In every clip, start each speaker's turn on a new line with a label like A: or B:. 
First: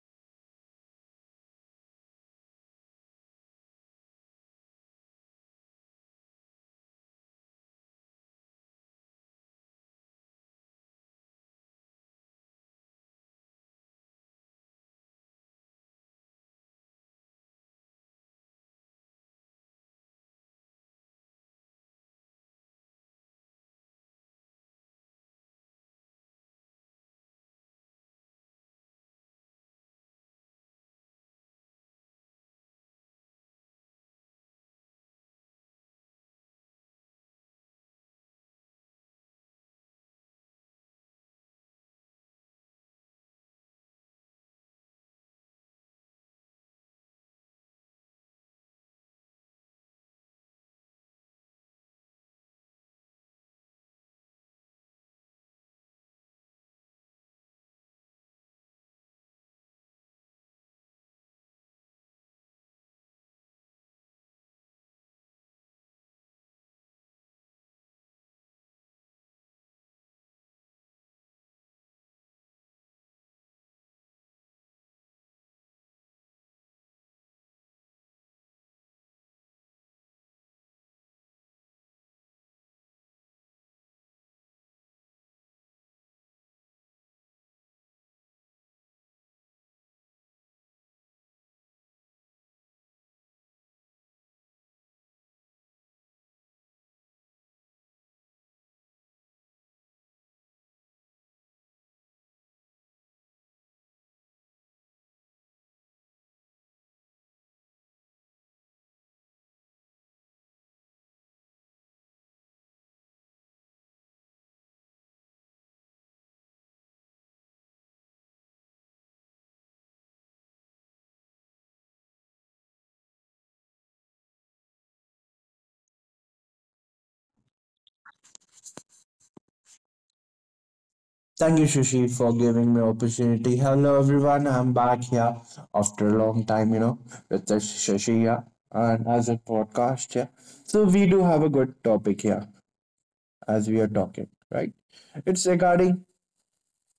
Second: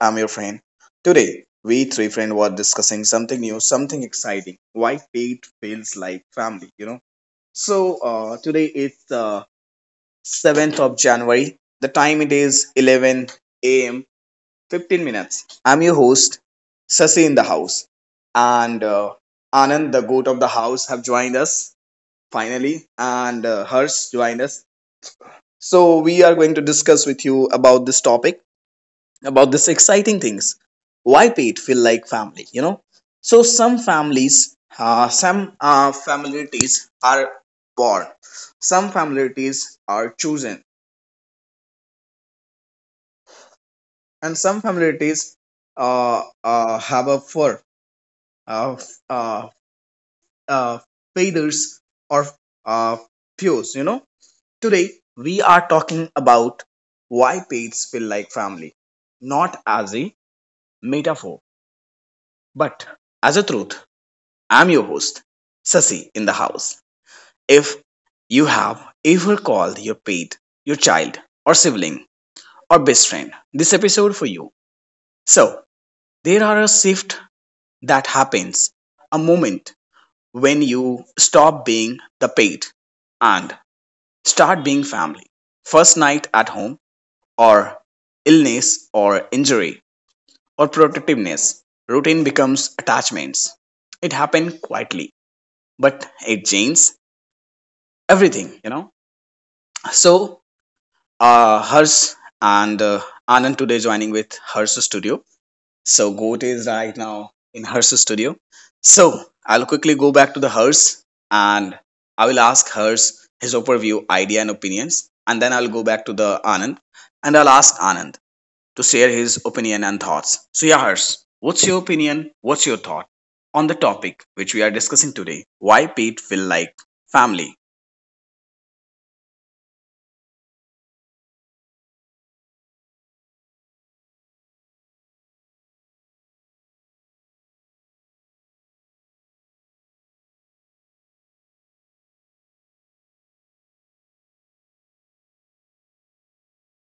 A: I'm your friend. Today, we three friends were discussing something new, something exciting. Why fate feels like family, you know? So, today is the 7th of January. The time it is 11 a.m. 15 minutes. I'm your host, Sasi in the house. And Anand, the goat of the house, have joined us finally. And Harsh joined us. So, we are going to discuss with you about this topic about this exciting things why pet feel like family, you know. So some families, some, familiarities are born, some familiarities are chosen, and some familiarities, have a fur, uh, uh, uh, feathers or, uh, pews, you know. Today we are talking about why pets feel like family, not as a metaphor but as a truth. I'm your host, Sasi, in the house. If you have ever called your pet your child, or sibling, or best friend, this episode for you. So, there are a shift that happens, a moment when you stop being the pet and start being family. First night at home, or illness, or injury, or protectiveness, routine becomes attachments. It happened quietly, but it changes everything, you know. So, Hers and Anand today joining with Hers Studio. So, Goat is right now in Hers Studio. So, I'll quickly go back to the Hers and I will ask Hers his overview, idea, and opinions. And then I'll go back to the Anand and I'll ask Anand to share his opinion and thoughts. So, yeah, Hers, what's your opinion? What's your thought on the topic which we are discussing today? Why Pete feel like family?
B: Thank you, Shishi, for giving me opportunity. Hello, everyone. I'm back here after a long time, you know, with the Shashi here and as a podcast here. So we do have a good topic here as we are talking, right? It's regarding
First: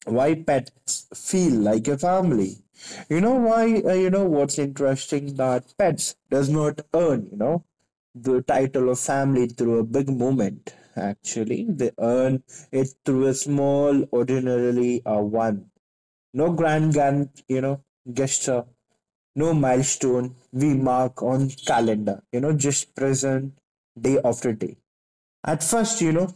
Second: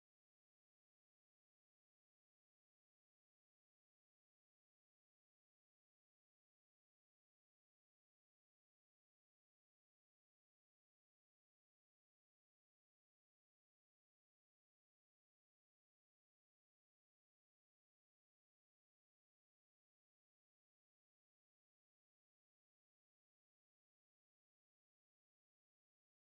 B: why pets feel like a family. You know why? What's interesting that pets does not earn, you know, the title of family through a big moment. Actually, they earn it through a small, ordinarily a one no grand, you know, gesture, no milestone we mark on calendar, you know, just present day after day. At first, you know,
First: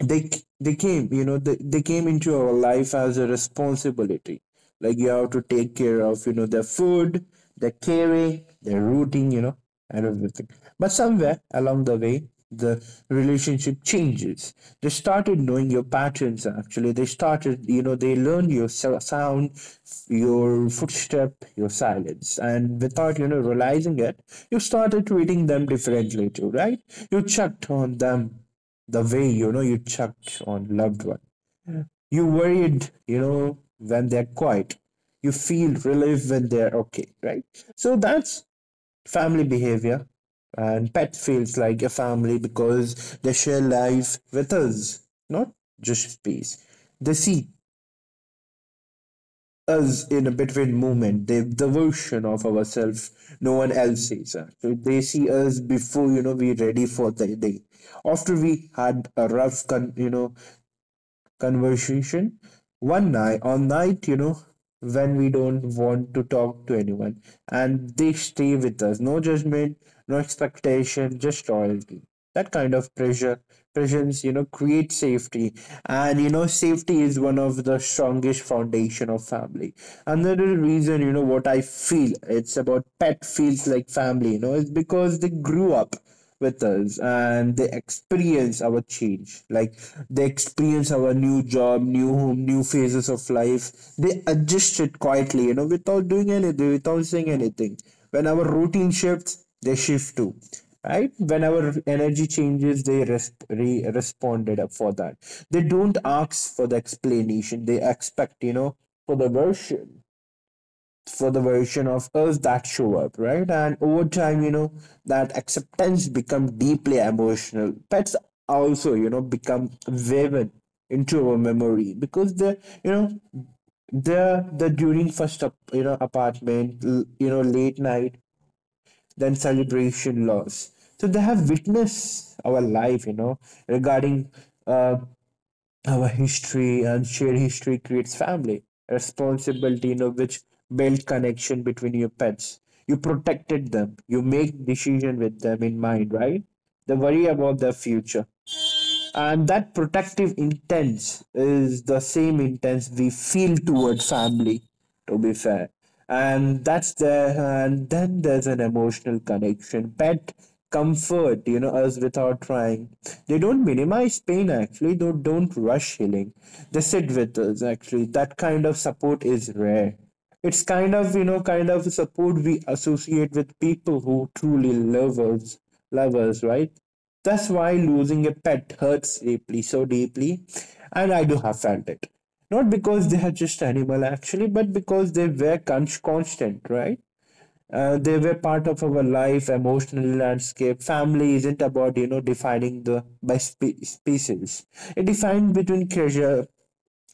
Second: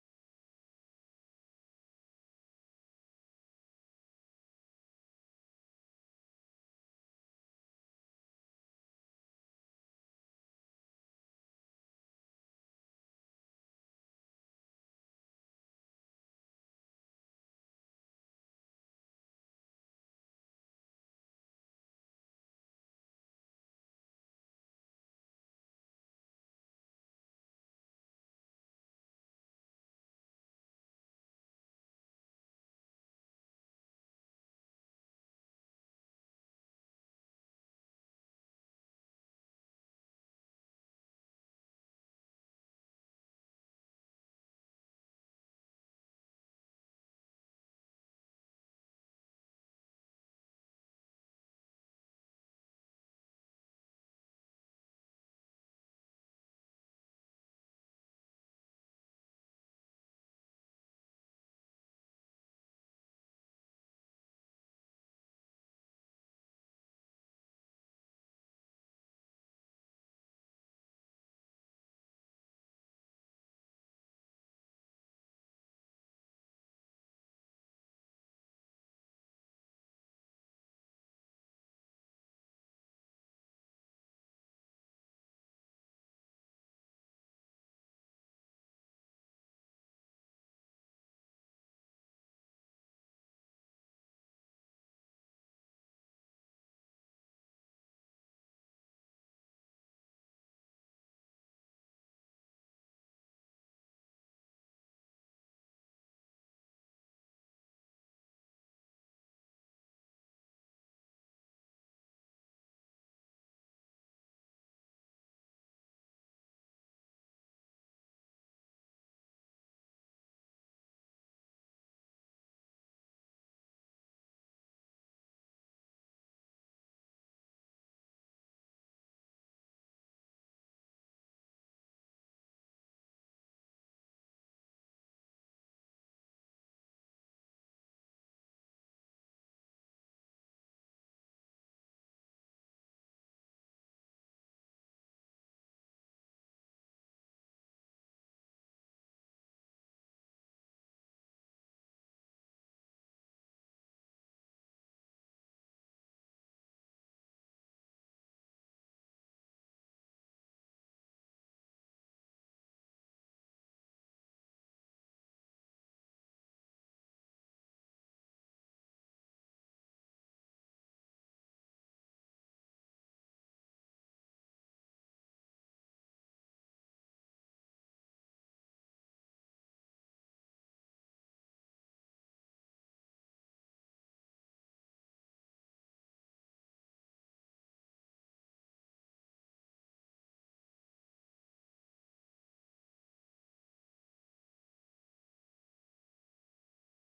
B: they they came, you know, they came into our life as a responsibility, like you have to take care of, you know, their food, their caring, their routine, you know, and everything. But somewhere along the way, the relationship changes. They started knowing your patterns. Actually, they started, you know, they learned your sound, your footstep, your silence, and without, you know, realizing it, you started treating them differently too, right? You checked on them the way, you know, you checked on loved one. You worried, you know, when they're quiet. You feel relief when they're okay, right? So that's family behavior. And pet feels like a family because they share life with us, not just space. They see us in a between movement, they the version of ourselves no one else sees us. So they see us before, you know, we're ready for the day, after we had a you know, conversation, one night on night, you know, when we don't want to talk to anyone, and they stay with us. No judgment, no expectation, just loyalty. That kind of pressure presence, you know, create safety. And you know, safety is one of the strongest foundation of family. Another reason, you know, what I feel it's about pet feels like family, you know, is because they grew up with us, and they experience our change, like they experience our new job, new home, new phases of life. They adjust it quietly, you know, without doing anything, without saying anything. When our routine shifts, they shift too, right? When our energy changes, they responded up for that. They don't ask for the explanation. They expect, you know, for the version, for the version of us that show up, right? And over time, you know, that acceptance become deeply emotional. Pets also, you know, become woven into our memory because they, you know, the during first up, you know, apartment, you know, late night, then celebration loss. So they have witnessed our life, you know, regarding uh, our history. And shared history creates family responsibility, you know, which build connection between your pets. You protected them, you make decision with them in mind, right? They worry about their future, and that protective intent is the same intent we feel toward family. To be fair, and that's there. And then there's an emotional connection. Pet comfort, you know, us without trying. They don't minimize pain. Actually, they don't rush healing. They sit with us. Actually, that kind of support is rare. It's kind of, you know, kind of support we associate with people who truly love us, love us, right? That's why losing a pet hurts deeply, so deeply. And I do have felt it. Not because they are just animal actually, but because they were constant, right? They were part of our life, emotional landscape. Family isn't about, you know, defining the by species. It defines between treasure,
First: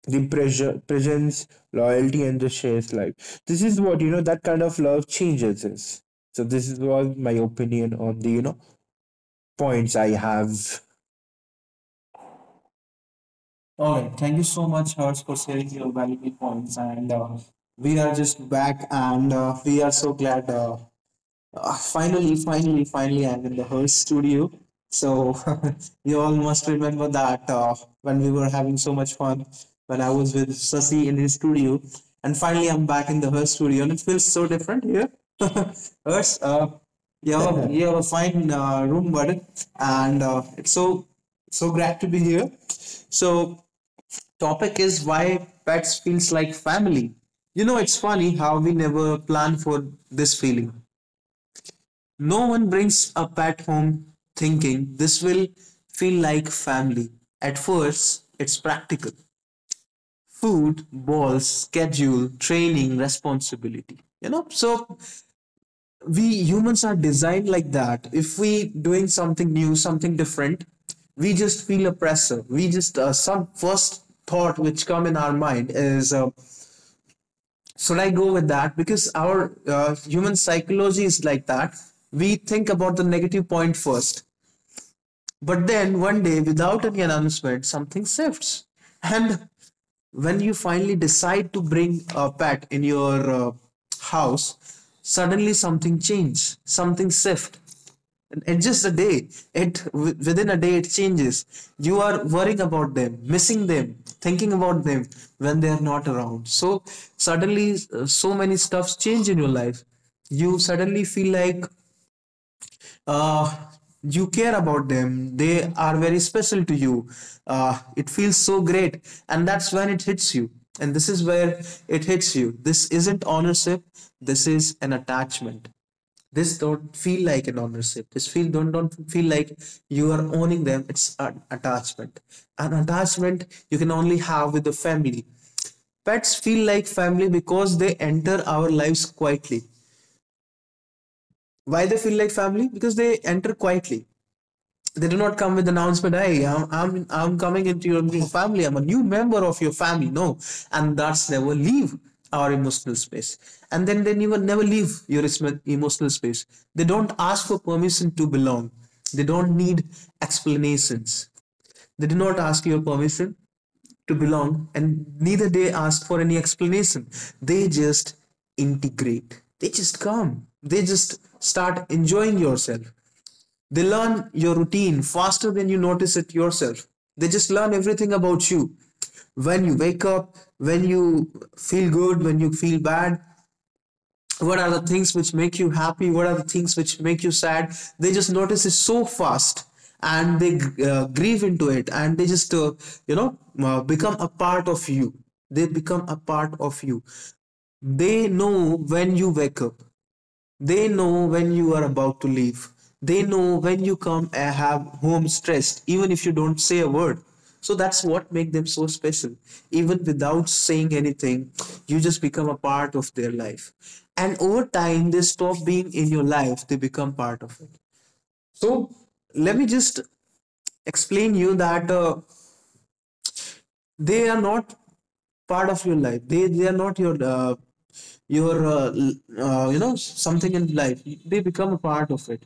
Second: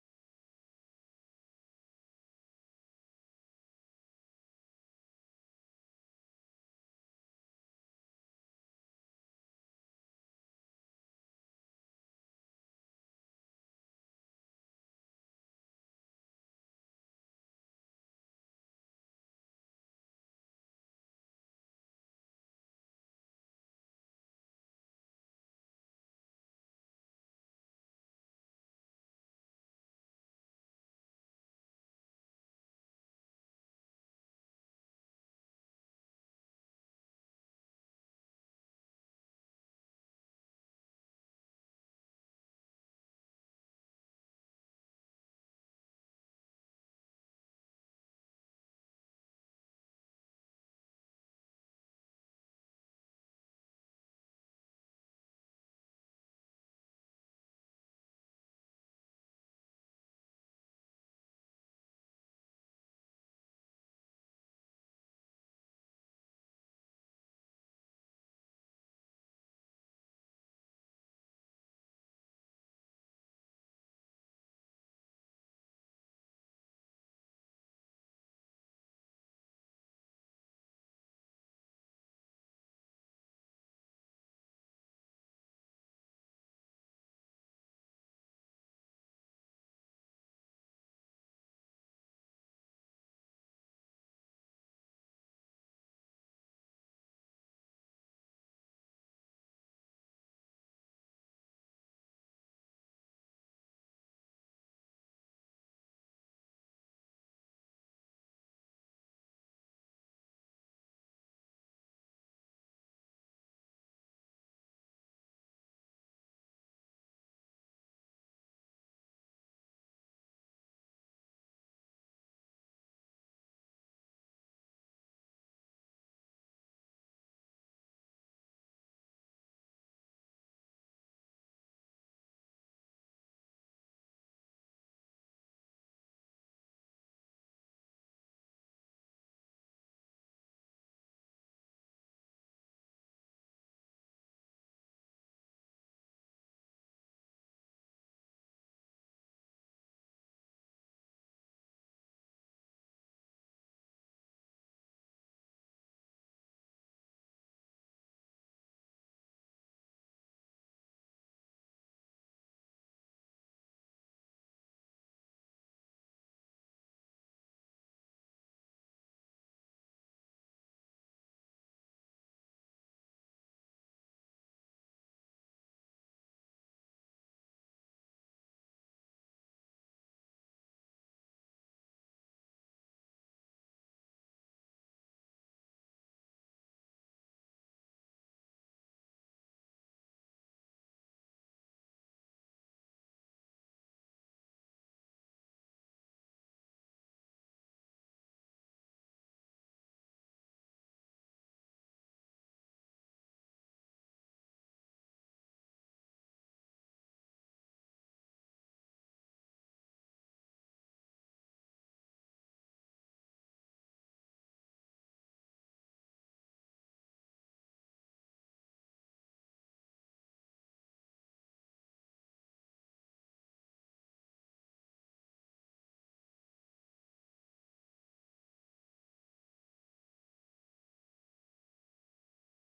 B: the presence, loyalty, and the shared life. This is what, you know, that kind of love changes us. So this is what my opinion on the, you know, points I have. All right. Thank you so much, Harsh, for sharing your valuable points. And we are just back, and we are so glad. Finally, finally, I'm in the Hertz studio. So you all must remember that when we were having so much fun, when I was with Sasi in his studio, and finally I'm back in the Hertz studio, and it feels so different here. Hertz, you have a fine room, buddy, and it's so so glad to be here. So topic is why pets feels like family. You know, it's funny how we never plan for this feeling. No one brings a pet home thinking this will feel like family. At first, it's practical. Food, balls, schedule, training, responsibility. You know, so we humans are designed like that. If we doing something new, something different, we just feel a pressure. We just some first thought which come in our mind is should I go with that, because our human psychology is like that. We think about the negative point first. But then one day, without any announcement, something shifts. And when you finally decide to bring a pet in your house, suddenly something changes, something shifts. And just a day, within a day it changes. You are worrying about them, missing them, thinking about them when they are not around. So suddenly, so many stuffs change in your life. You suddenly feel like uh, you care about them, they are very special to you. It feels so great, and that's when it hits you. And this is where it hits you. This isn't ownership, this is an attachment. This don't feel like an ownership. This feel don't feel like you are owning them. It's an attachment, an attachment you can only have with the family. Pets feel like family because they enter our lives quietly. Why they feel like family? Because they enter quietly. They do not come with announcement. Hey, I'm coming into your new family. I'm a new member of your family. No, and that's never leave our emotional space. And then they never never leave your emotional space. They don't ask for permission to belong. They don't need explanations. They do not ask your permission to belong, and neither they ask for any explanation. They just integrate. They just come. They just start enjoying yourself. They learn your routine faster than you notice it yourself. They just learn everything about you. When you wake up, when you feel good, when you feel bad, what are the things which make you happy, what are the things which make you sad. They just notice it so fast, and they grieve into it, and they just, become a part of you. They become a part of you. They know when you wake up, they know when you are about to leave. They know when you come and have home stressed, even if you don't say a word. So that's what makes them so special. Even without saying anything, you just become a part of their life. And over time, they stop being in your life, they become part of it. So let me just explain you that they are not part of your life. They are not your your uh, you know, something in life. They become a part of it.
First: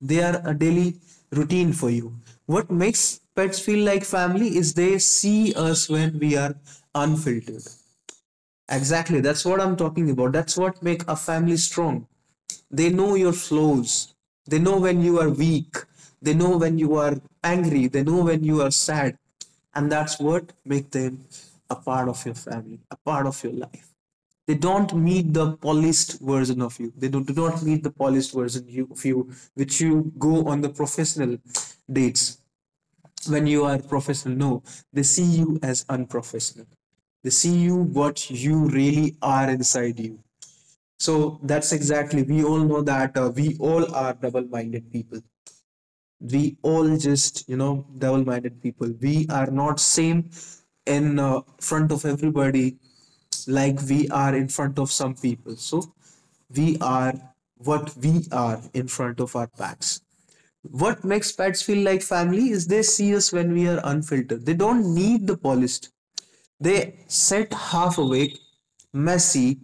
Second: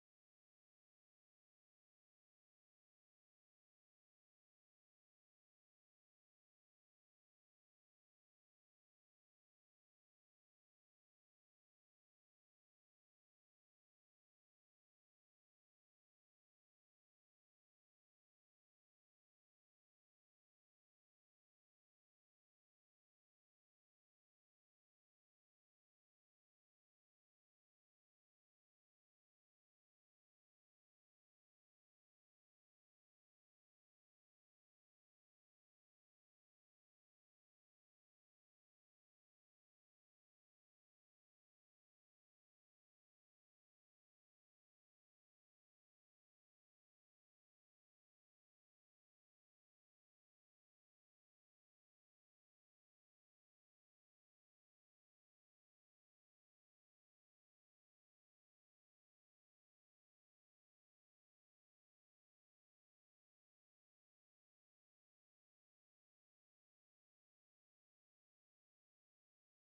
B: They are a daily routine for you. What makes pets feel like family is they see us when we are unfiltered. Exactly, that's what I'm talking about. That's what make a family strong. They know your flaws. They know when you are weak. They know when you are angry. They know when you are sad. And that's what make them a part of your family, a part of your life. They don't meet the polished version of you. Do not meet the polished version of you, which you go on the professional dates, when you are professional. No, they see you as unprofessional. They see you what you really are inside you. So that's exactly. We all know that we all are double-minded people. We all just, you know, double-minded people. We are not same in front of everybody like we are in front of some people. So we are what we are in front of our pets. What makes pets feel like family is they see us when we are unfiltered. They don't need the polished. They sit half awake, messy,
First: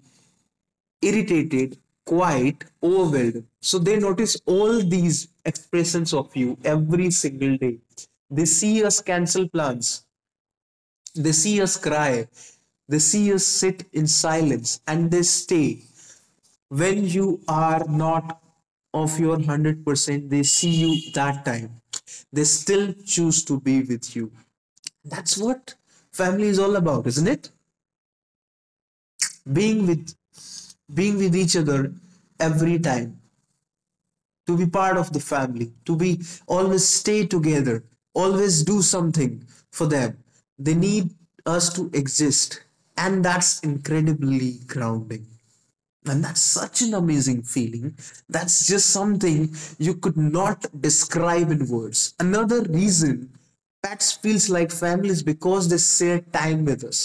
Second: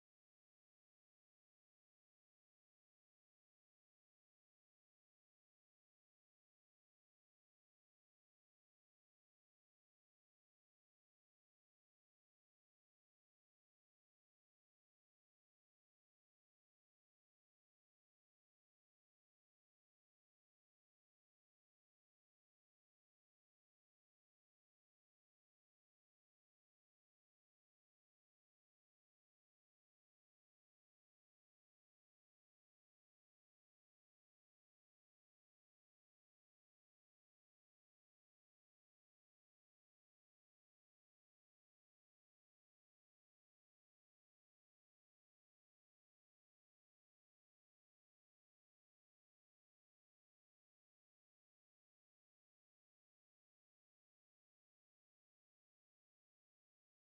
B: irritated, quiet, overwhelmed. So they notice all these expressions of you every single day. They see us cancel plans. They see us cry. They see us sit in silence, and they stay when you are not of your 100%, they see you that time, they still choose to be with you. That's what family is all about, isn't it? Being with, being with each other every time, to be part of the family, to be always stay together, always do something for them. They need us to exist, and that's incredibly grounding. And that's such an amazing feeling. That's just something you could not describe in words. Another reason pets feels like family is because they share time with us.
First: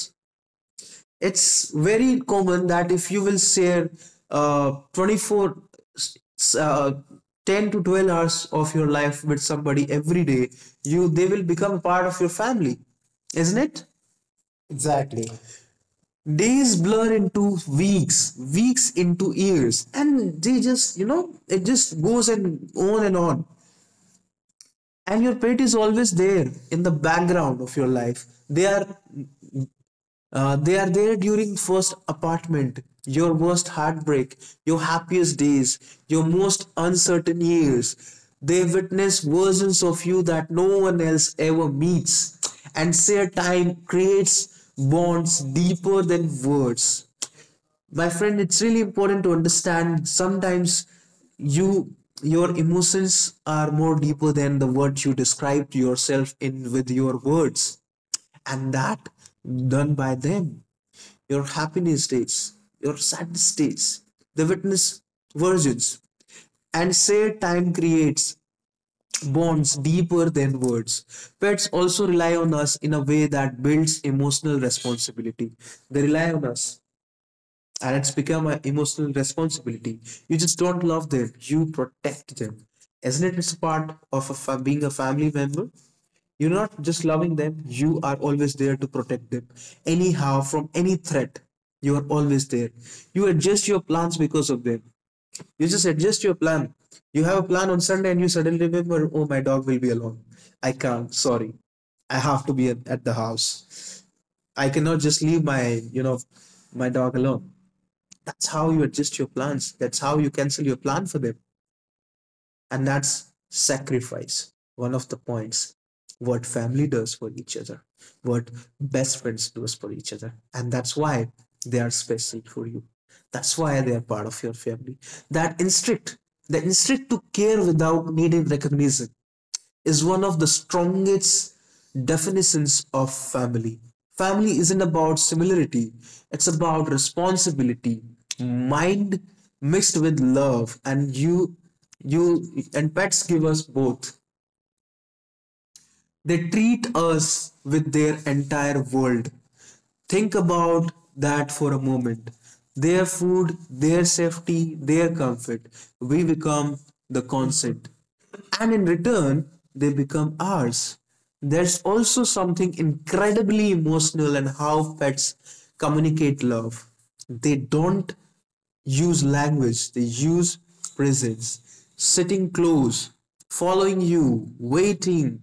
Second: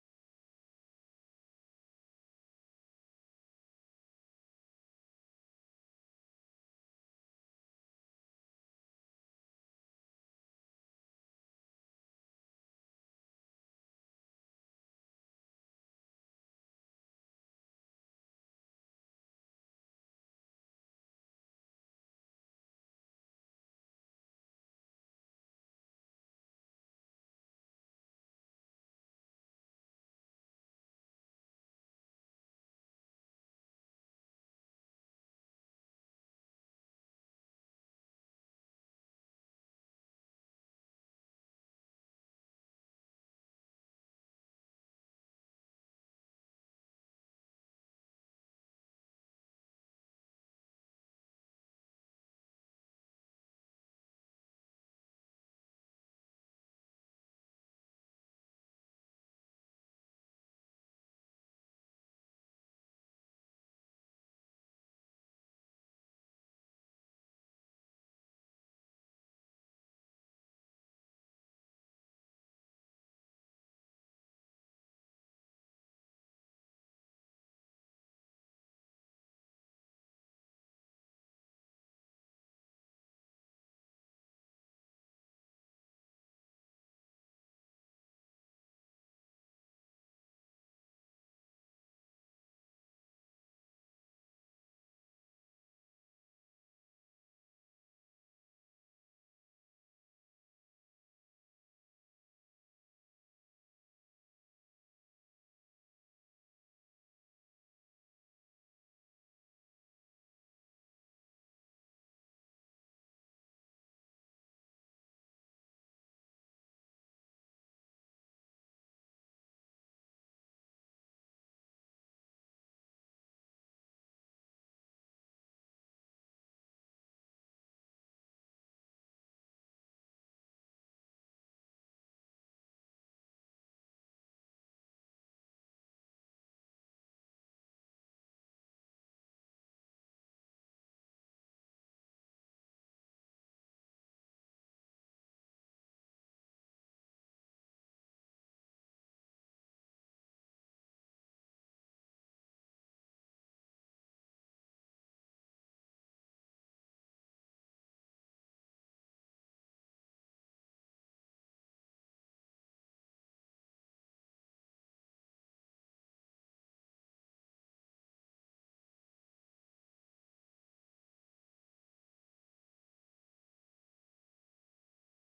B: It's very common that if you will share 24, s- uh, 10 to 12 hours of your life with somebody every day, you they will become a part of your family, isn't it? Exactly. Days blur into weeks, weeks into years, and they just, it just goes and on and on. And your pet is always there in the background of your life. They are, they are there during first apartment, your worst heartbreak, your happiest days, your most uncertain years. They witness versions of you that no one else ever meets, and shared time creates bonds deeper than words. My friend, it's really important to understand sometimes you, your emotions are more deeper than the words you describe to yourself in with your words. And that done by them. Your happiness days, your saddest days, the witness virgins, and say time creates bonds deeper than words. Pets also rely on us in a way that builds emotional responsibility. They rely on us, and it's become an emotional responsibility. You just don't love them, you protect them. Isn't it? It's part of a being a family member. You're not just loving them, you are always there to protect them. Anyhow, from any threat, you are always there. You adjust your plans because of them. You just adjust your plan. You have a plan on Sunday and you suddenly remember, oh, my dog will be alone. I can't, sorry. I have to be at the house. I cannot just leave my, my dog alone. That's how you adjust your plans. That's how you cancel your plan for them. And that's sacrifice. One of the points. What family does for each other, what best friends does for each other. And that's why they are special for you. That's why they are part of your family. That instinct, the instinct to care without needing recognition, is one of the strongest definitions of family. Family isn't about similarity, it's about responsibility, mind mixed with love, and you and pets give us both. They treat us with their entire world. Think about that for a moment. Their food, their safety, their comfort. We become the consent. And in return, they become ours. There's also something incredibly emotional in how pets communicate love. They don't use language, they use presence, sitting close, following you, waiting.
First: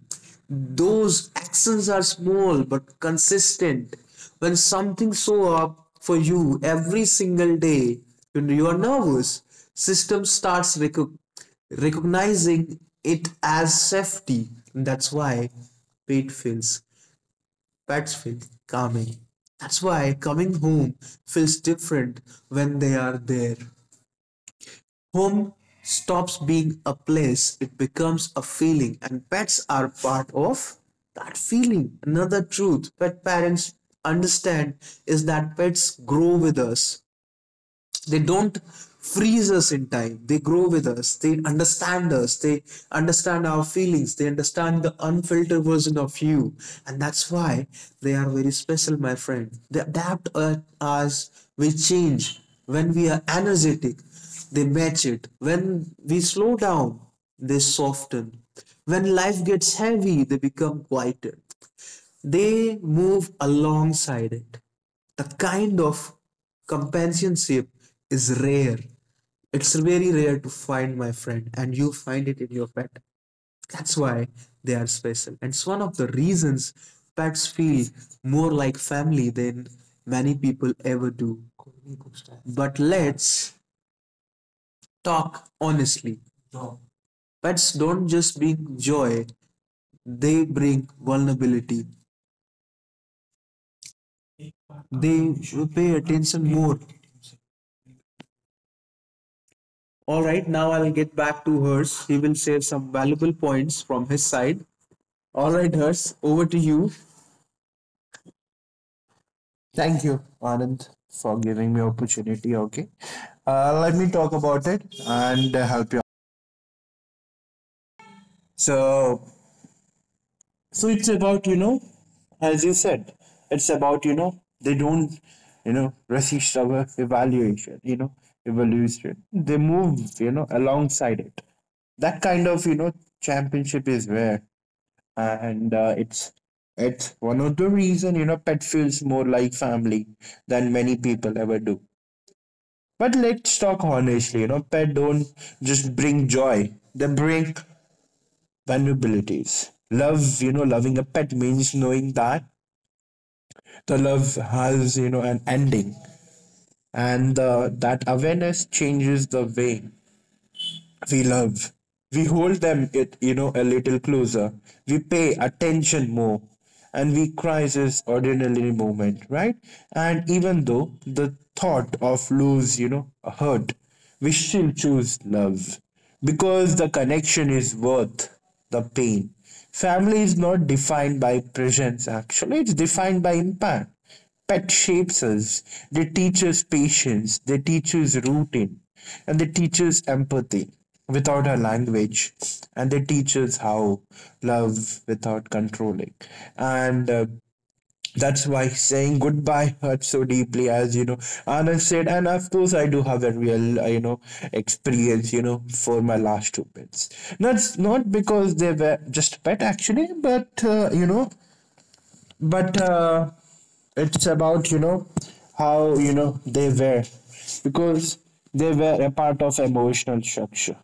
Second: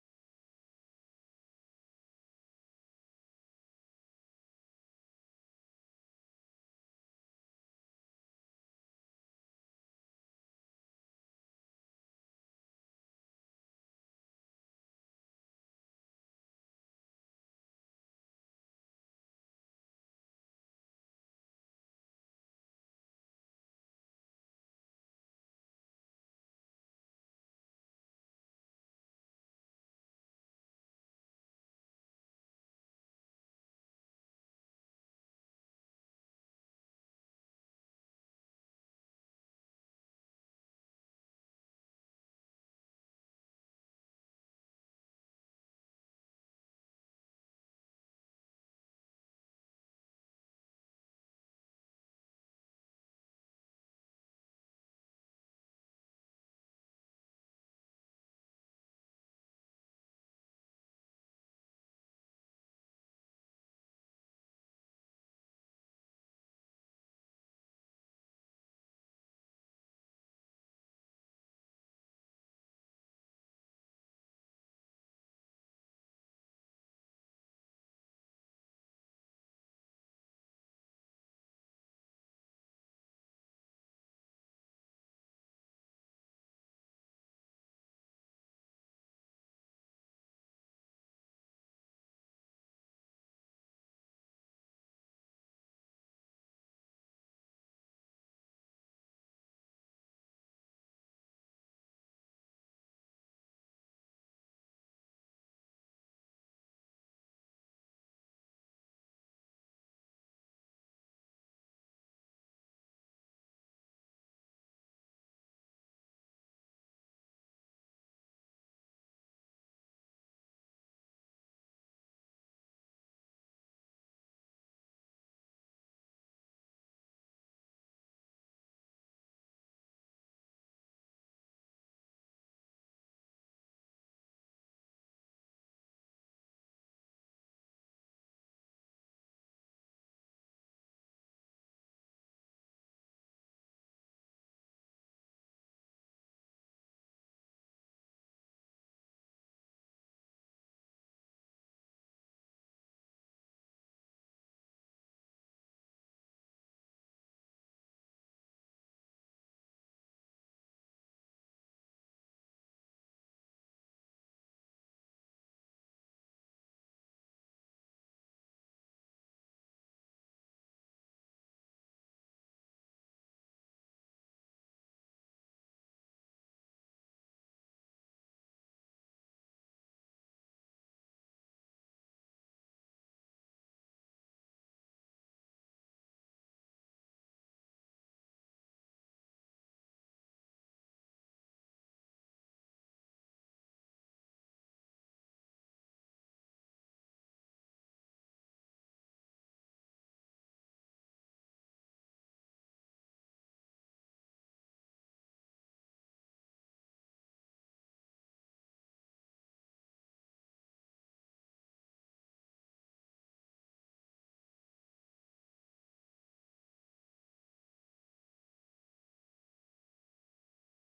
B: Those actions are small but consistent. When something shows up for you every single day, when you are nervous, system starts recognizing it as safety. And that's why pet feels pets feel calming. That's why coming home feels different when they are there. Home stops being a place, it becomes a feeling, and pets are part of that feeling. Another truth pet parents understand is that pets grow with us. They don't freeze us in time, they grow with us, they understand us, they understand our feelings, they understand the unfiltered version of you. And that's why they are very special, my friend. They adapt us we change. When we are energetic, they match it. When we slow down, they soften. When life gets heavy, they become quieter, they move alongside it. The kind of companionship is rare. It's very rare to find, my friend, and you find it in your pet. That's why they are special. And it's one of the reasons pets feel more like family than many people ever do. But let's talk honestly. Pets don't just bring joy, they bring vulnerability. They should pay attention more. All right, now I'll get back to Hers. He will share some valuable points from his side. All right, Hers, over to you. Thank you, Anand, for giving me opportunity. Okay, let me talk about it and help you. So, so, it's about, you know, as you said, it's about, you know, they don't, you know, resist our evaluation. You know, evolution. They move, you know, alongside it. That kind of, you know, championship is where. And it's one of the reason, you know, pet feels more like family than many people ever do. But let's talk honestly. You know, pet don't just bring joy; they bring vulnerabilities. Love, you know, loving a pet means knowing that the love has, you know, an ending, and that awareness changes the way we love. We hold them, it, you know, a little closer. We pay attention more, and we prize this ordinary moment, right? And even though the thought of lose, you know, hurt, we still choose love because the connection is worth the pain. Family is not defined by presence. Actually, it's defined by impact. Pet shapes us. They teach us patience. They teach us routine. And they teach us empathy without our language. And they teach us how love without controlling. And That's why saying goodbye hurts so deeply, as you know, Anand said. And of course, I do have a real, you know, experience, you know, for my last two pets. That's not because they were just pet, actually, but, you know, but it's about, you know, how, you know, they were, because they were a part of emotional structure.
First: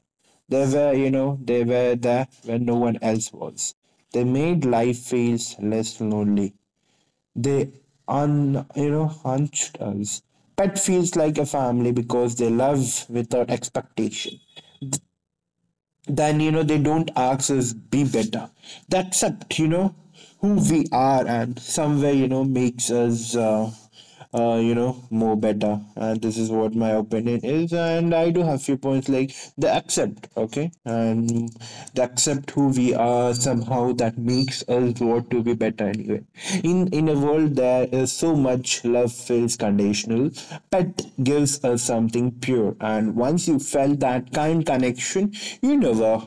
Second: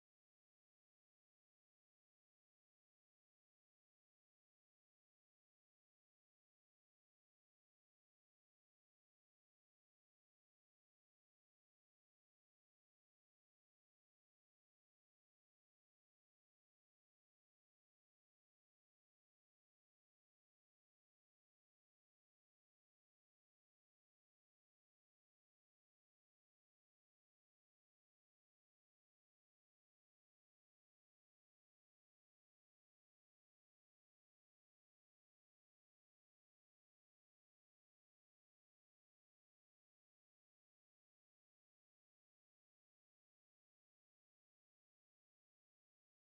B: They were, you know, they were there when no one else was. They made life feels less lonely. They un you know, hunched us. Pet feels like a family because they love without expectation. Then, you know, they don't ask us be better. That accept, you know, who we are, and somewhere, you know, makes us you know, more better. And this is what my opinion is, and I do have few points like the accept, okay, and the accept who we are somehow that makes us want to be better anyway. In a world there is so much love feels conditional, pet gives us something pure. And once you felt that kind connection, you never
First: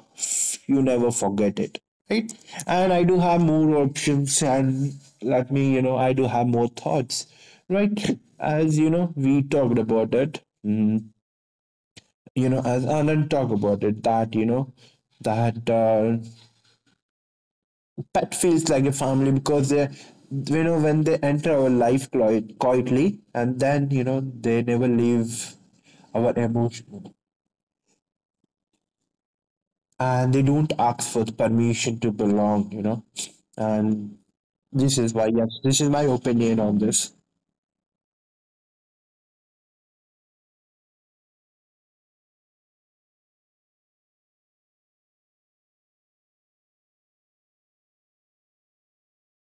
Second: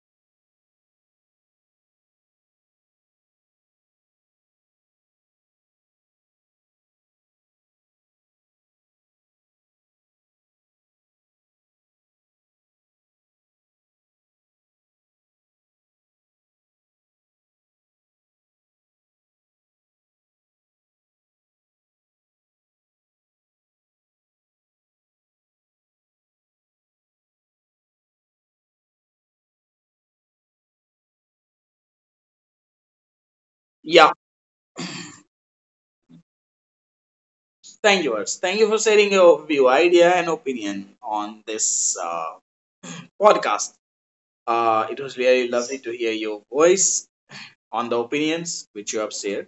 B: you never forget it. Right? And I do have more options and let me, you know, I do have more thoughts. Right? As you know, we talked about it. Mm, you know, as Anand talked about it, that, you know, that pet feels like a family because they, you know, when they enter our life quietly and then, you know, they never leave our emotion. And they don't ask for the permission to belong, you know. And this is why, yes, this is my opinion on this.
A: Thank you, Ars. Thank you for sharing your view, idea, and opinion on this podcast. It was really lovely to hear your voice on the opinions which you have shared.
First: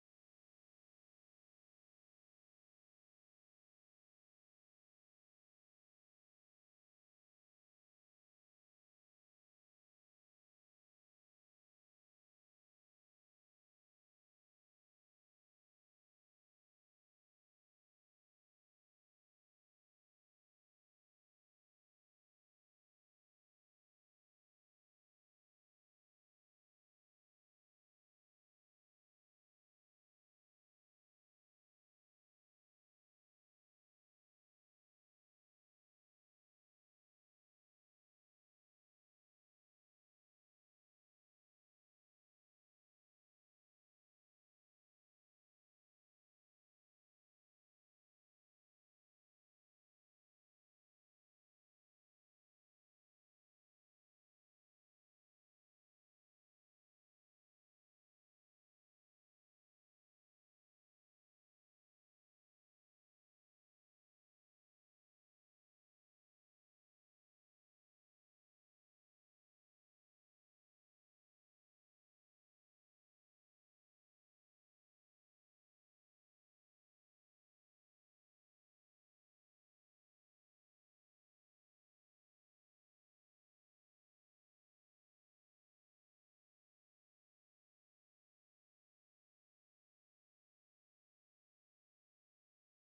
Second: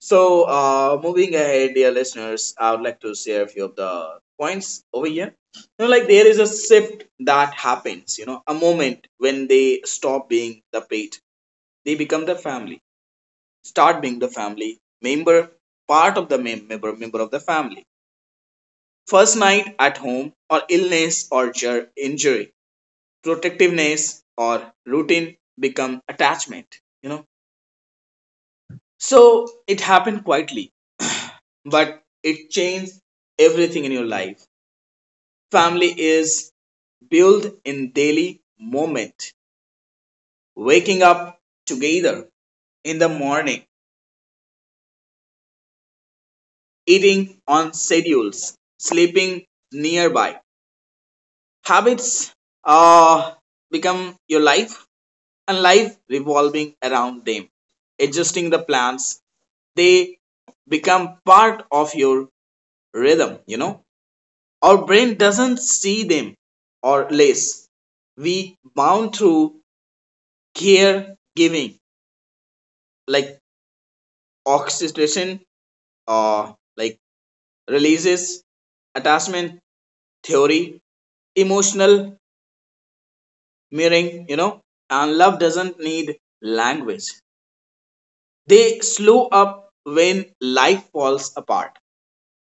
A: So, moving ahead, dear listeners, I would like to share a few of the points over here. You know, like there is a shift that happens, you know, a moment when they stop being the pet, they become the family, start being the family member, part of the member, member of the family. First night at home or illness or injury, protectiveness or routine become attachment, you know. So it happened quietly, but it changed everything in your life. Family is built in daily moment, waking up together in the morning, eating on schedules, sleeping nearby, habits, uh, become your life, and life revolving around them. Adjusting the plans, they become part of your rhythm, you know. Our brain doesn't see them or less. We bound through care giving, like oxytocin, or like releases, attachment theory, emotional mirroring, you know, and love doesn't need language. They slow up when life falls apart.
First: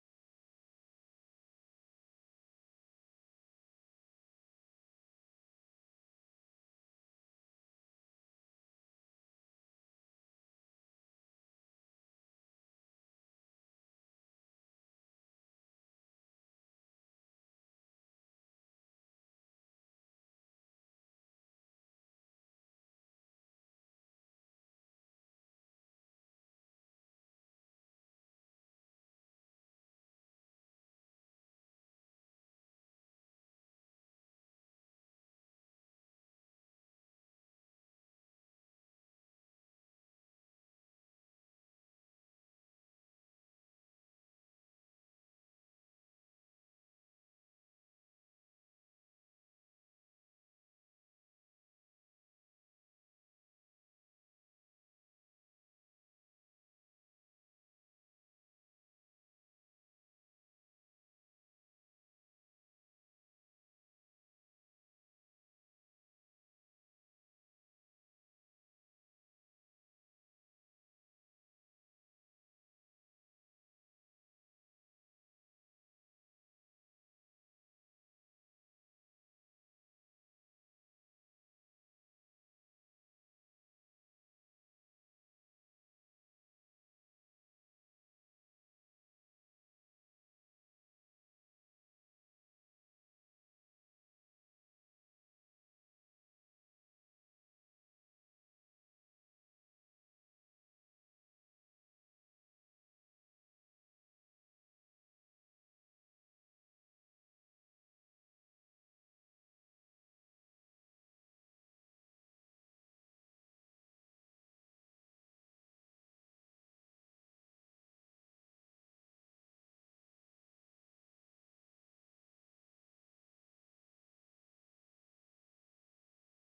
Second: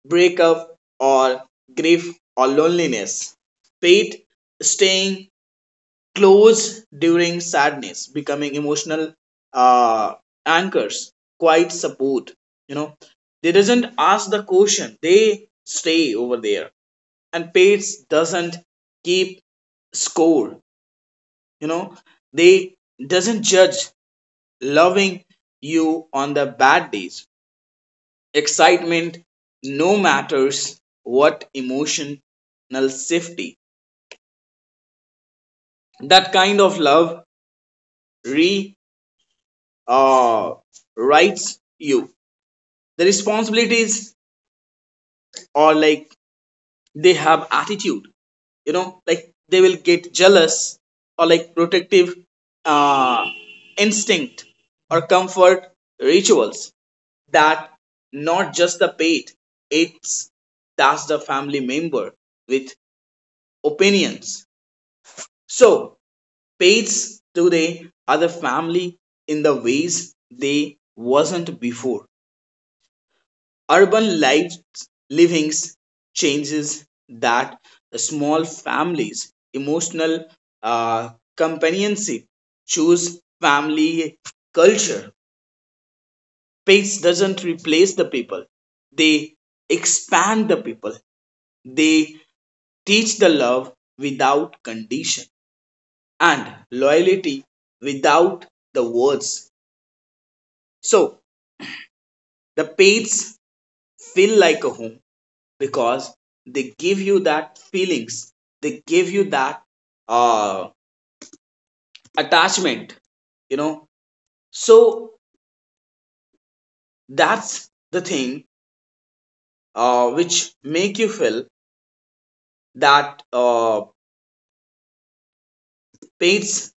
A: Breakup or grief or loneliness. Pete staying close during sadness, becoming emotional, uh, anchors, quite support. You know, they doesn't ask the question; they stay over there. And Pete doesn't keep score. You know, they doesn't judge, loving you on the bad days, excitement, no matters what, emotional safety. That kind of love, re uh, writes you the responsibilities, or like they have attitude, you know, like they will get jealous or like protective, uh, instinct or comfort rituals. That not just the pet, it's, that's the family member with opinions. So pets today are the family in the ways they wasn't before. Urban life livings changes that, the small families, emotional, uh, companionship, choose family culture. Pets doesn't replace the people. They expand the people. They teach the love without condition and loyalty without the words. So the pets feel like a home because they give you that feelings. They give you that, uh, attachment. You know, so that's the thing, which make you feel that, pets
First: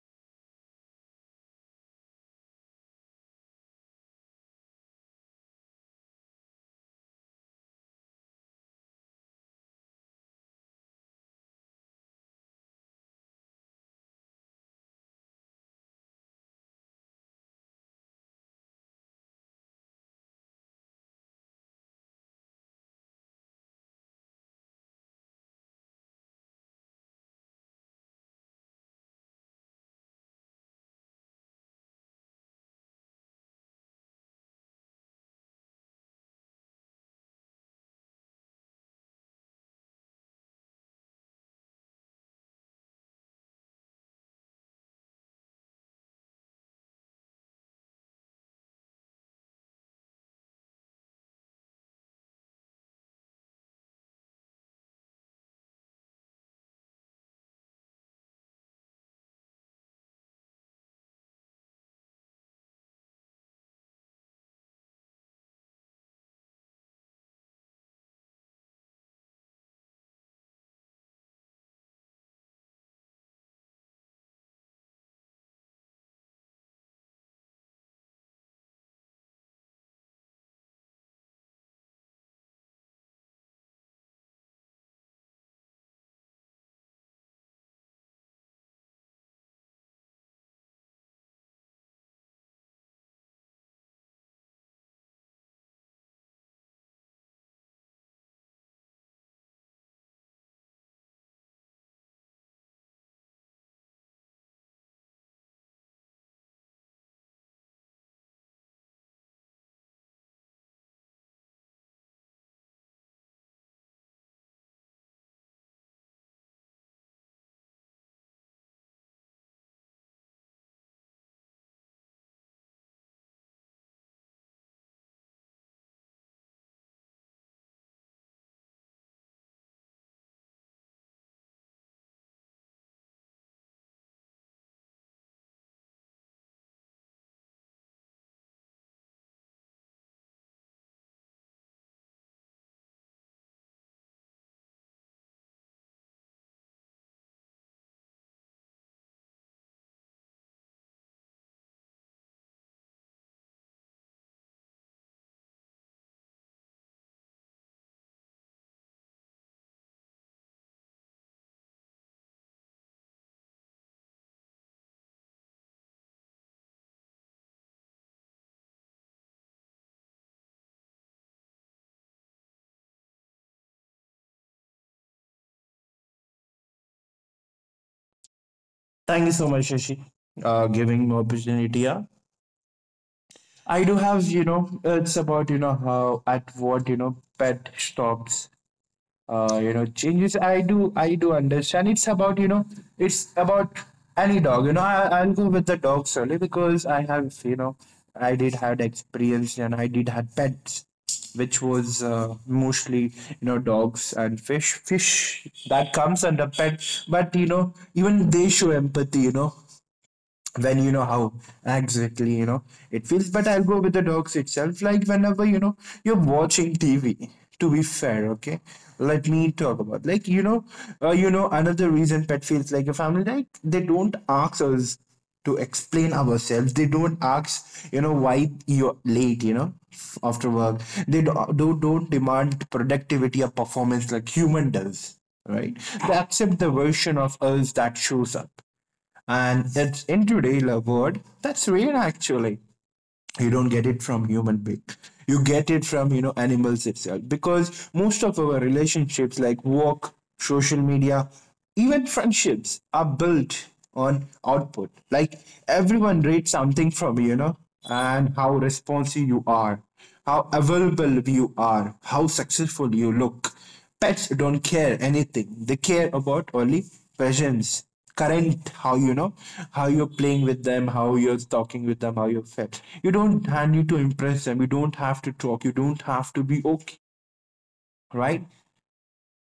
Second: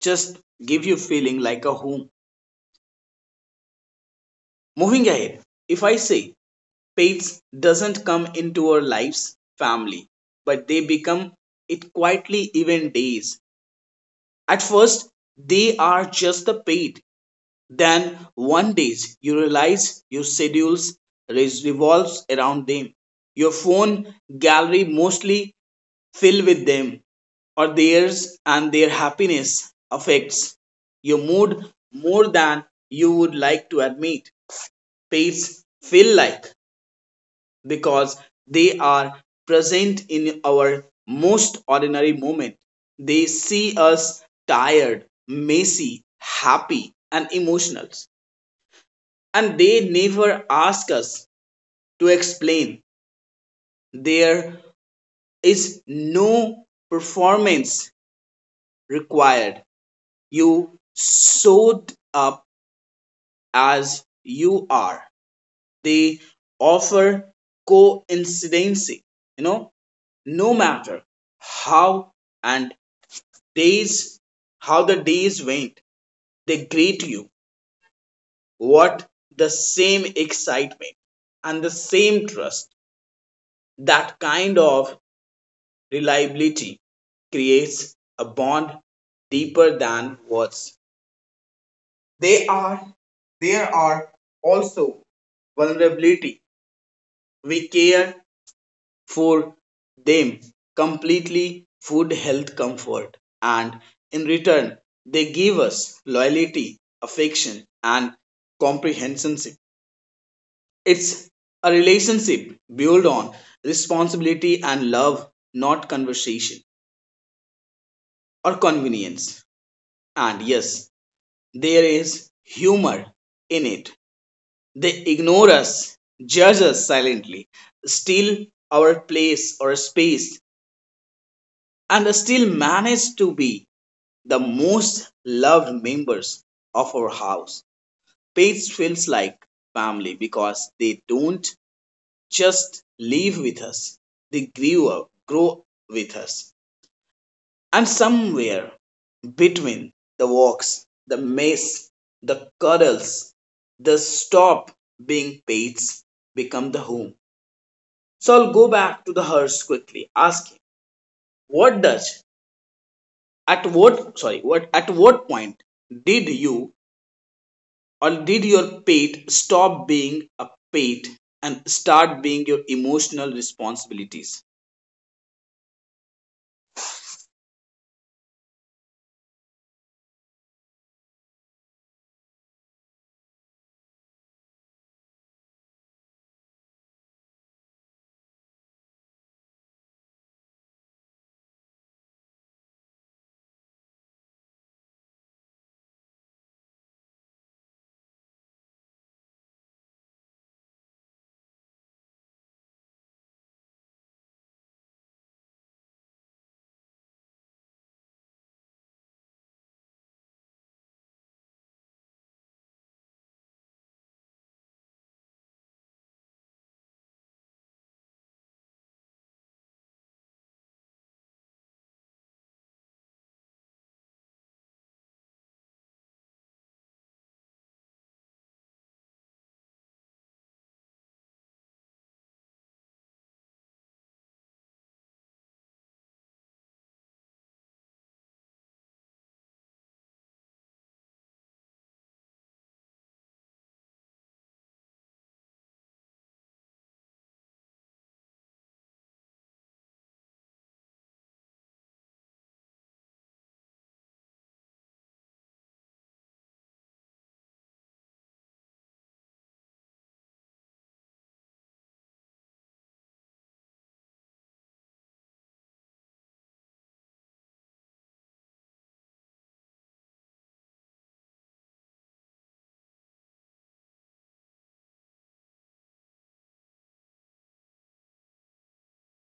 A: just give you feeling like a home. Moving ahead, if I say pets doesn't come into our lives family, but they become it quietly even days. At first, they are just a pet. Then one day you realize your schedules revolves around them. Your phone gallery mostly filled with them or theirs, and their happiness affects your mood more than you would like to admit. Pains feel like because they are present in our most ordinary moment. They see us tired, messy, happy, and emotional, and they never ask us to explain. There is no performance required. You showed up as you are. They offer coincidency, you know, no matter how and days, how the days went, they greet you. What the same excitement and the same trust. That kind of reliability creates a bond deeper than words. They are there are also vulnerability. We care for them completely, food, health, comfort, and in return, they give us loyalty, affection, and comprehension. It's a relationship built on responsibility and love, not conversation or convenience. And yes, there is humor in it. They ignore us, judge us silently, steal our place or space, and still manage to be the most loved members of our house. Pets feels like family because they don't just live with us; grow with us. And somewhere between the walks, the mess, the cuddles, the stop being pets become the home. So I'll go back to the hearse quickly, asking, what does what at what point did you or did your pet stop being a pet and start being your emotional responsibilities?
B: Thank you so much, Shashi, giving me opportunity. Yeah. I do have, you know, it's about, you know, how at what, you know, pet stops you know changes. I do understand, it's about, you know, it's about any dog, you know. I'll go with the dogs only because I have, you know, I did had experience and I did had pets, which was mostly, you know, dogs and fish that comes under pet, but you know, even they show empathy, you know, when, you know, how exactly, you know, it feels. But I'll go with the dogs itself. Like, whenever you know you're watching TV, to be fair, okay, let me talk about like, you know, you know, another reason pet feels like a family, like they don't ask us to explain ourselves. They don't ask, you know, why you're late, you know, after work. They don't demand productivity or performance like human does, right? They accept the version of us that shows up, and it's in today's world that's rare actually. You don't get it from human being. You get it from, you know, animals itself, because most of our relationships like work, social media, even friendships are built on output, like everyone reads something from you, you know, and how responsive you are, how available you are, how successful you look. Pets don't care anything. They care about only presence, current, how, you know, how you're playing with them, how you're talking with them, how you're fed. You don't and you to impress them. You don't have to talk. You don't have to be okay, right?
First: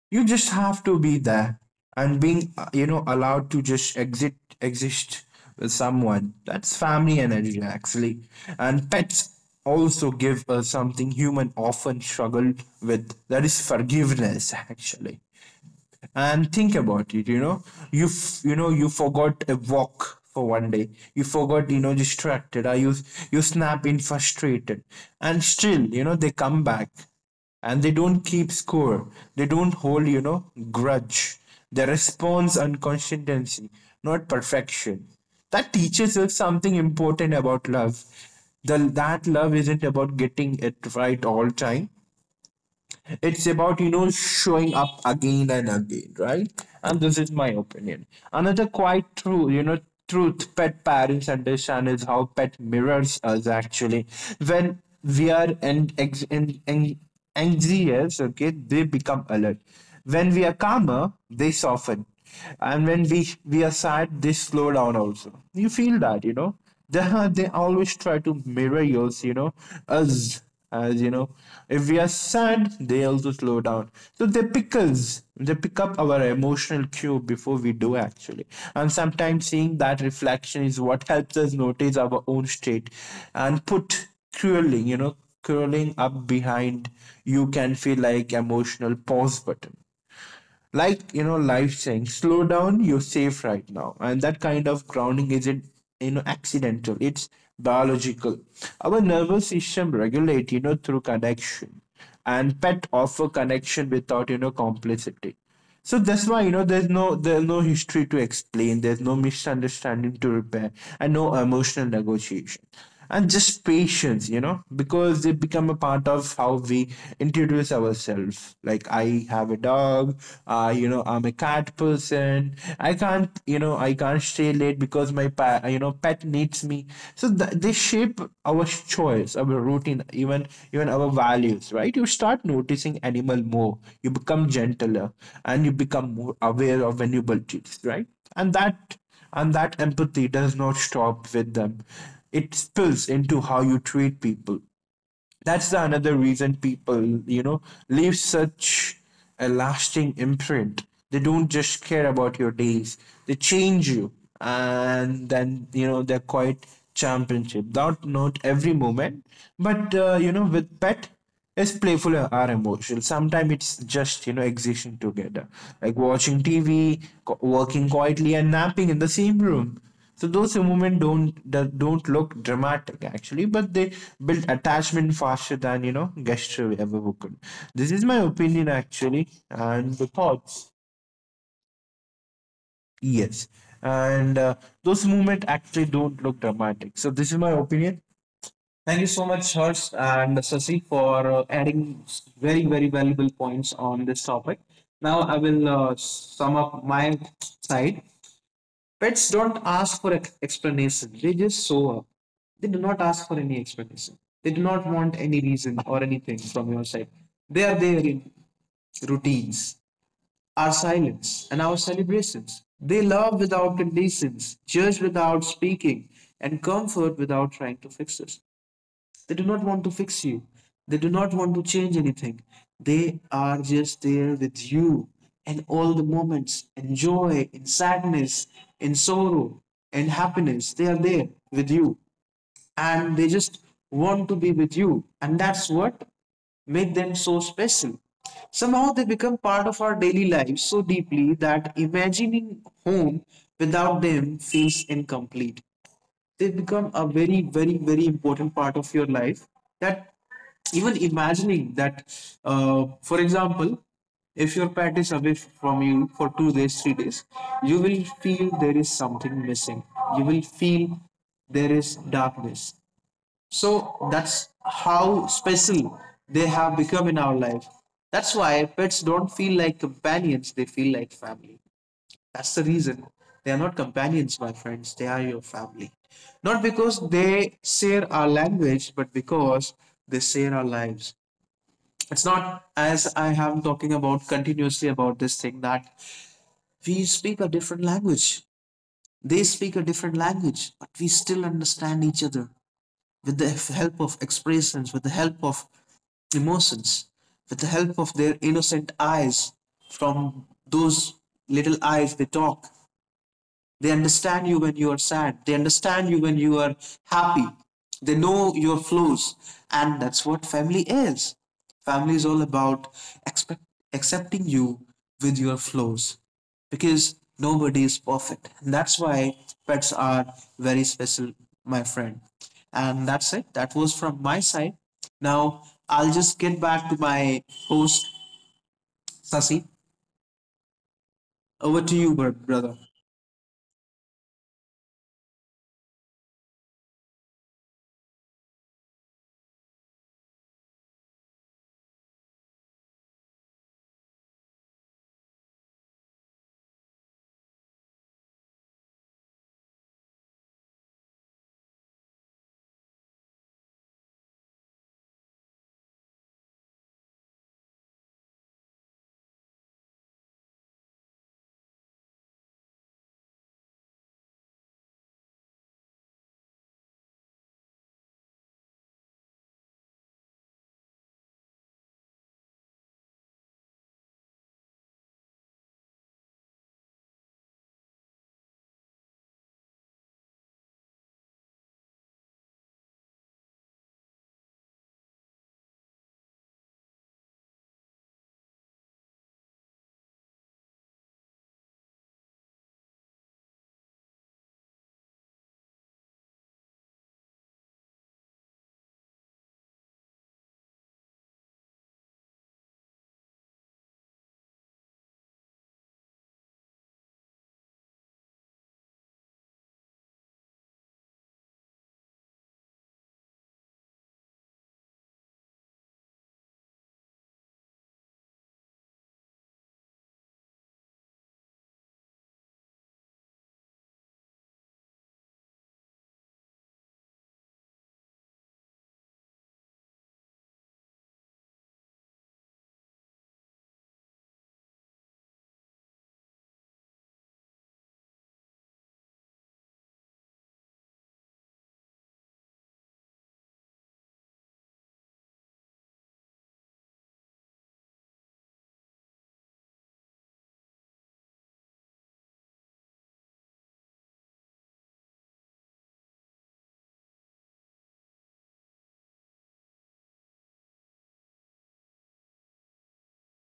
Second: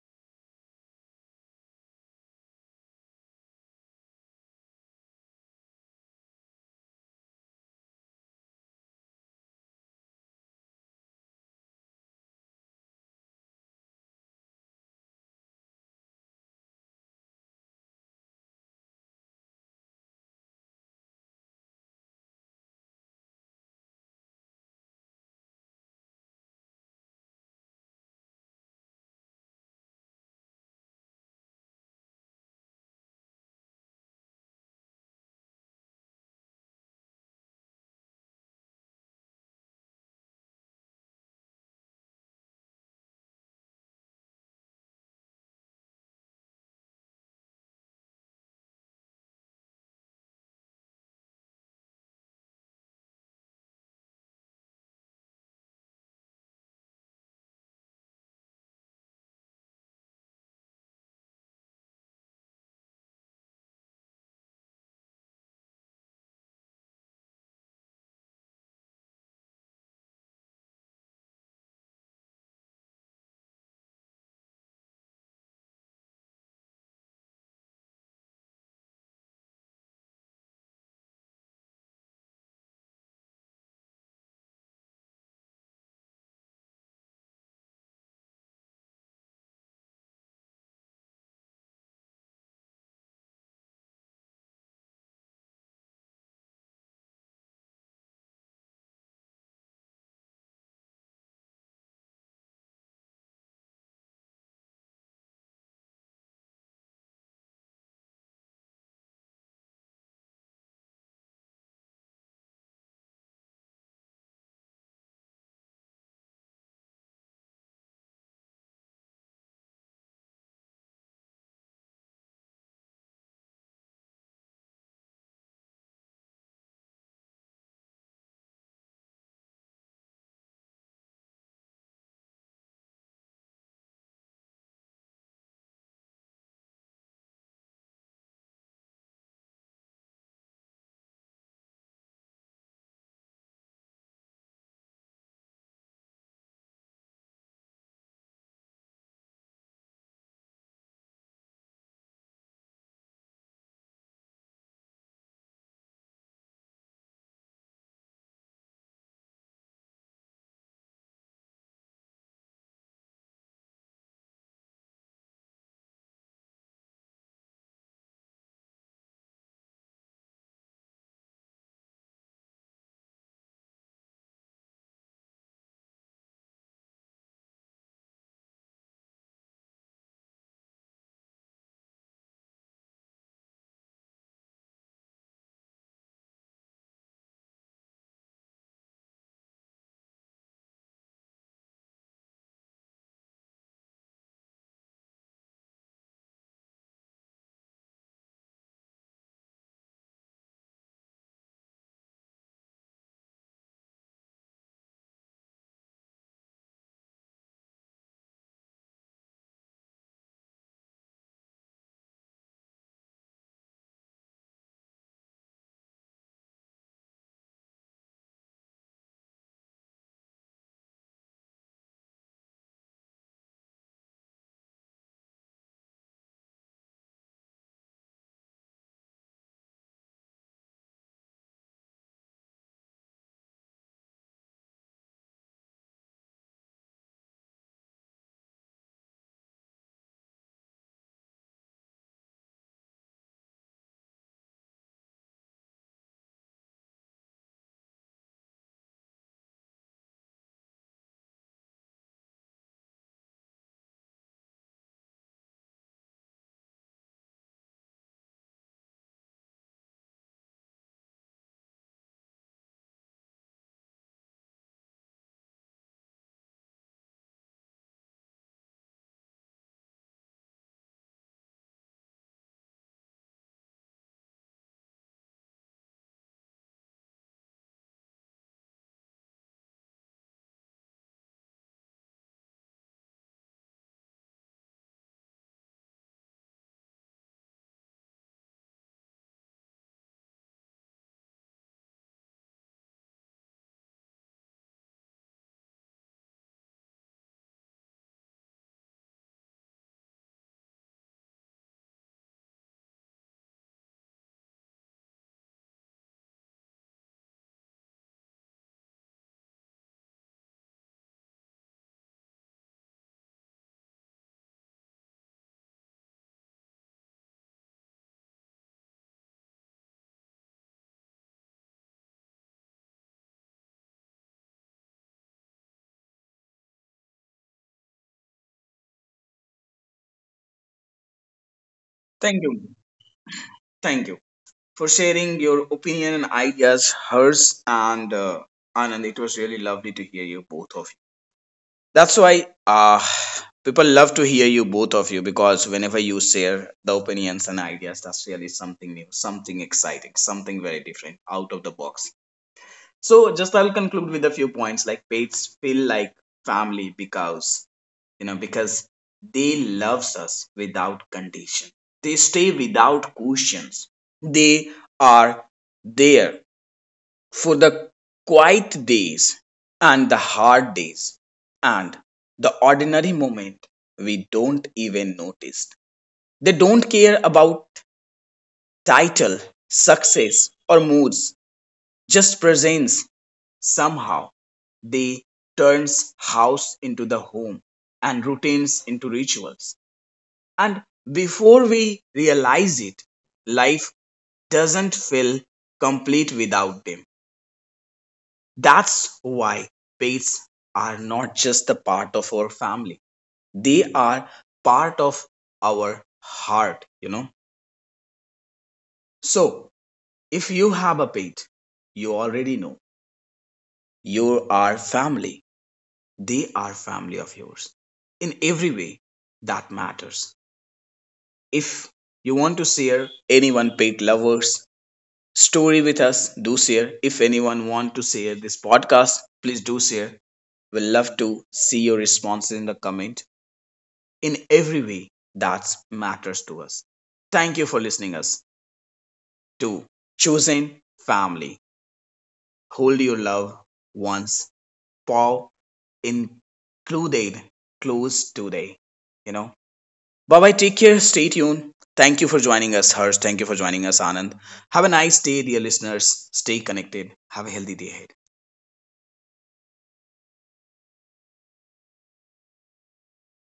B: You just have to be there and being allowed to just exit exist with someone that's family energy actually. And pets also give us something human often struggle with, that is forgiveness actually. And think about it. You f- you know you forgot a walk for one day. You forgot, distracted, or you snap in frustrated. And still, they come back, and they don't keep score. They don't hold grudge. They response and consistency, not perfection. That teaches us something important about love, that love isn't about getting it right all time. It's about, showing up again and again, right? And this is my opinion. Another quite true, truth pet parents understand is how pet mirrors us actually. When we are and ex- in anxious, okay, they become alert. When we are calmer, they soften. And when we are sad, they slow down also. You feel that, you know? They, they always try to mirror yours, you know, us as you know, if we are sad, they also slow down. So they pick up our emotional cue before we do actually. And sometimes seeing that reflection is what helps us notice our own state and put curling, you know, curling up behind. You can feel like emotional pause button, like, life saying slow down, you're safe right now. And that kind of grounding isn't accidental, it's biological. Our nervous system regulate through connection, and pet offer connection without complicity. So that's why, there's no history to explain, there's no misunderstanding to repair, and no emotional negotiation, and just patience, because they become a part of how we introduce ourselves, like I have a dog, I'm a cat person, I can't stay late because my pet needs me. So they shape our choice, our routine, even our values, right. You start noticing animal more, you become gentler, and you become more aware of vulnerabilities, right. And that empathy does not stop with them, it spills into how you treat people. That's the another reason people, leave such a lasting imprint. They don't just care about your days. They change you. And then, they're quite championship. Not every moment, but with pet is playful or emotional. Sometimes it's just existing together, like watching TV, working quietly, and napping in the same room. So those movements don't that don't look dramatic actually, but they build attachment faster than gesture ever could. This is my opinion actually, and the thoughts. Yes, and those movements actually don't look dramatic. So this is my opinion. Thank you so much, Harsh and Sasi, for adding very, very valuable points on this topic. Now, I will sum up my side. Pets don't ask for explanation, they just show up. They do not ask for any explanation. They do not want any reason or anything from your side. They are there in routines, our silence, and our celebrations. They love without conditions, judge without speaking, and comfort without trying to fix us. They do not want to fix you. They do not want to change anything. They are just there with you in all the moments, in joy, in sadness, in sorrow, in happiness. They are there with you, and they just want to be with you. And that's what make them so special. Somehow they become part of our daily lives so deeply that imagining home without them feels incomplete. They become a very, very, very important part of your life, that even imagining that, for example, if your pet is away from you for 2 days 3 days, you will feel there is something missing. You will feel there is darkness. So that's how special they have become in our life. That's why pets don't feel like companions, they feel like family. That's the reason. They are not companions, my friends. They are your family. Not because they share our language, but because they share our lives. It's not as I am talking about continuously about this thing, that we speak a different language. They speak a different language, but we still understand each other with the help of expressions, with the help of emotions, with the help of their innocent eyes. From those little eyes, they talk. They understand you when you are sad. They understand you when you are happy. They know your flaws. And that's what family is. Family is all about expect, accepting you with your flaws, because nobody is perfect. And that's why pets are very special, my friend. And that's it. That was from my side. Now I'll just get back to my host, Sasi. Over to you,
A: Thank
B: brother.
A: you. Thank you for sharing your opinion and ideas, hers and Anand. It was really lovely to hear you both of you. That's why, people love to hear you both of you, because whenever you share the opinions and ideas, that's really something new, something exciting, something very different, out of the box. So just I'll conclude with a few points like pets feel like family because, you know, because they loves us without condition. They stay without questions. They are there for the quiet days and the hard days and the ordinary moment we don't even notice. They don't care about title, success, or moods, just presence. Somehow, they turns house into the home and routines into rituals. And before we realize it, life doesn't feel complete without them. That's why pets are not just a part of our family, they are part of our heart, you know. So, if you have a pet, you already know you are family, they are family of yours in every way that matters. If you want to share anyone pet lovers story with us, do share. If anyone want to share this podcast, please do share. We will love to see your responses in the comment in every way that matters to us. Thank you for listening us to Choosing Family. Hold your love once, Paul included close today. You know. Bye bye. Take care. Stay tuned. Thank you for joining us, Harsh. Thank you for joining us, Anand. Have a nice day, dear listeners. Stay connected. Have a healthy day ahead.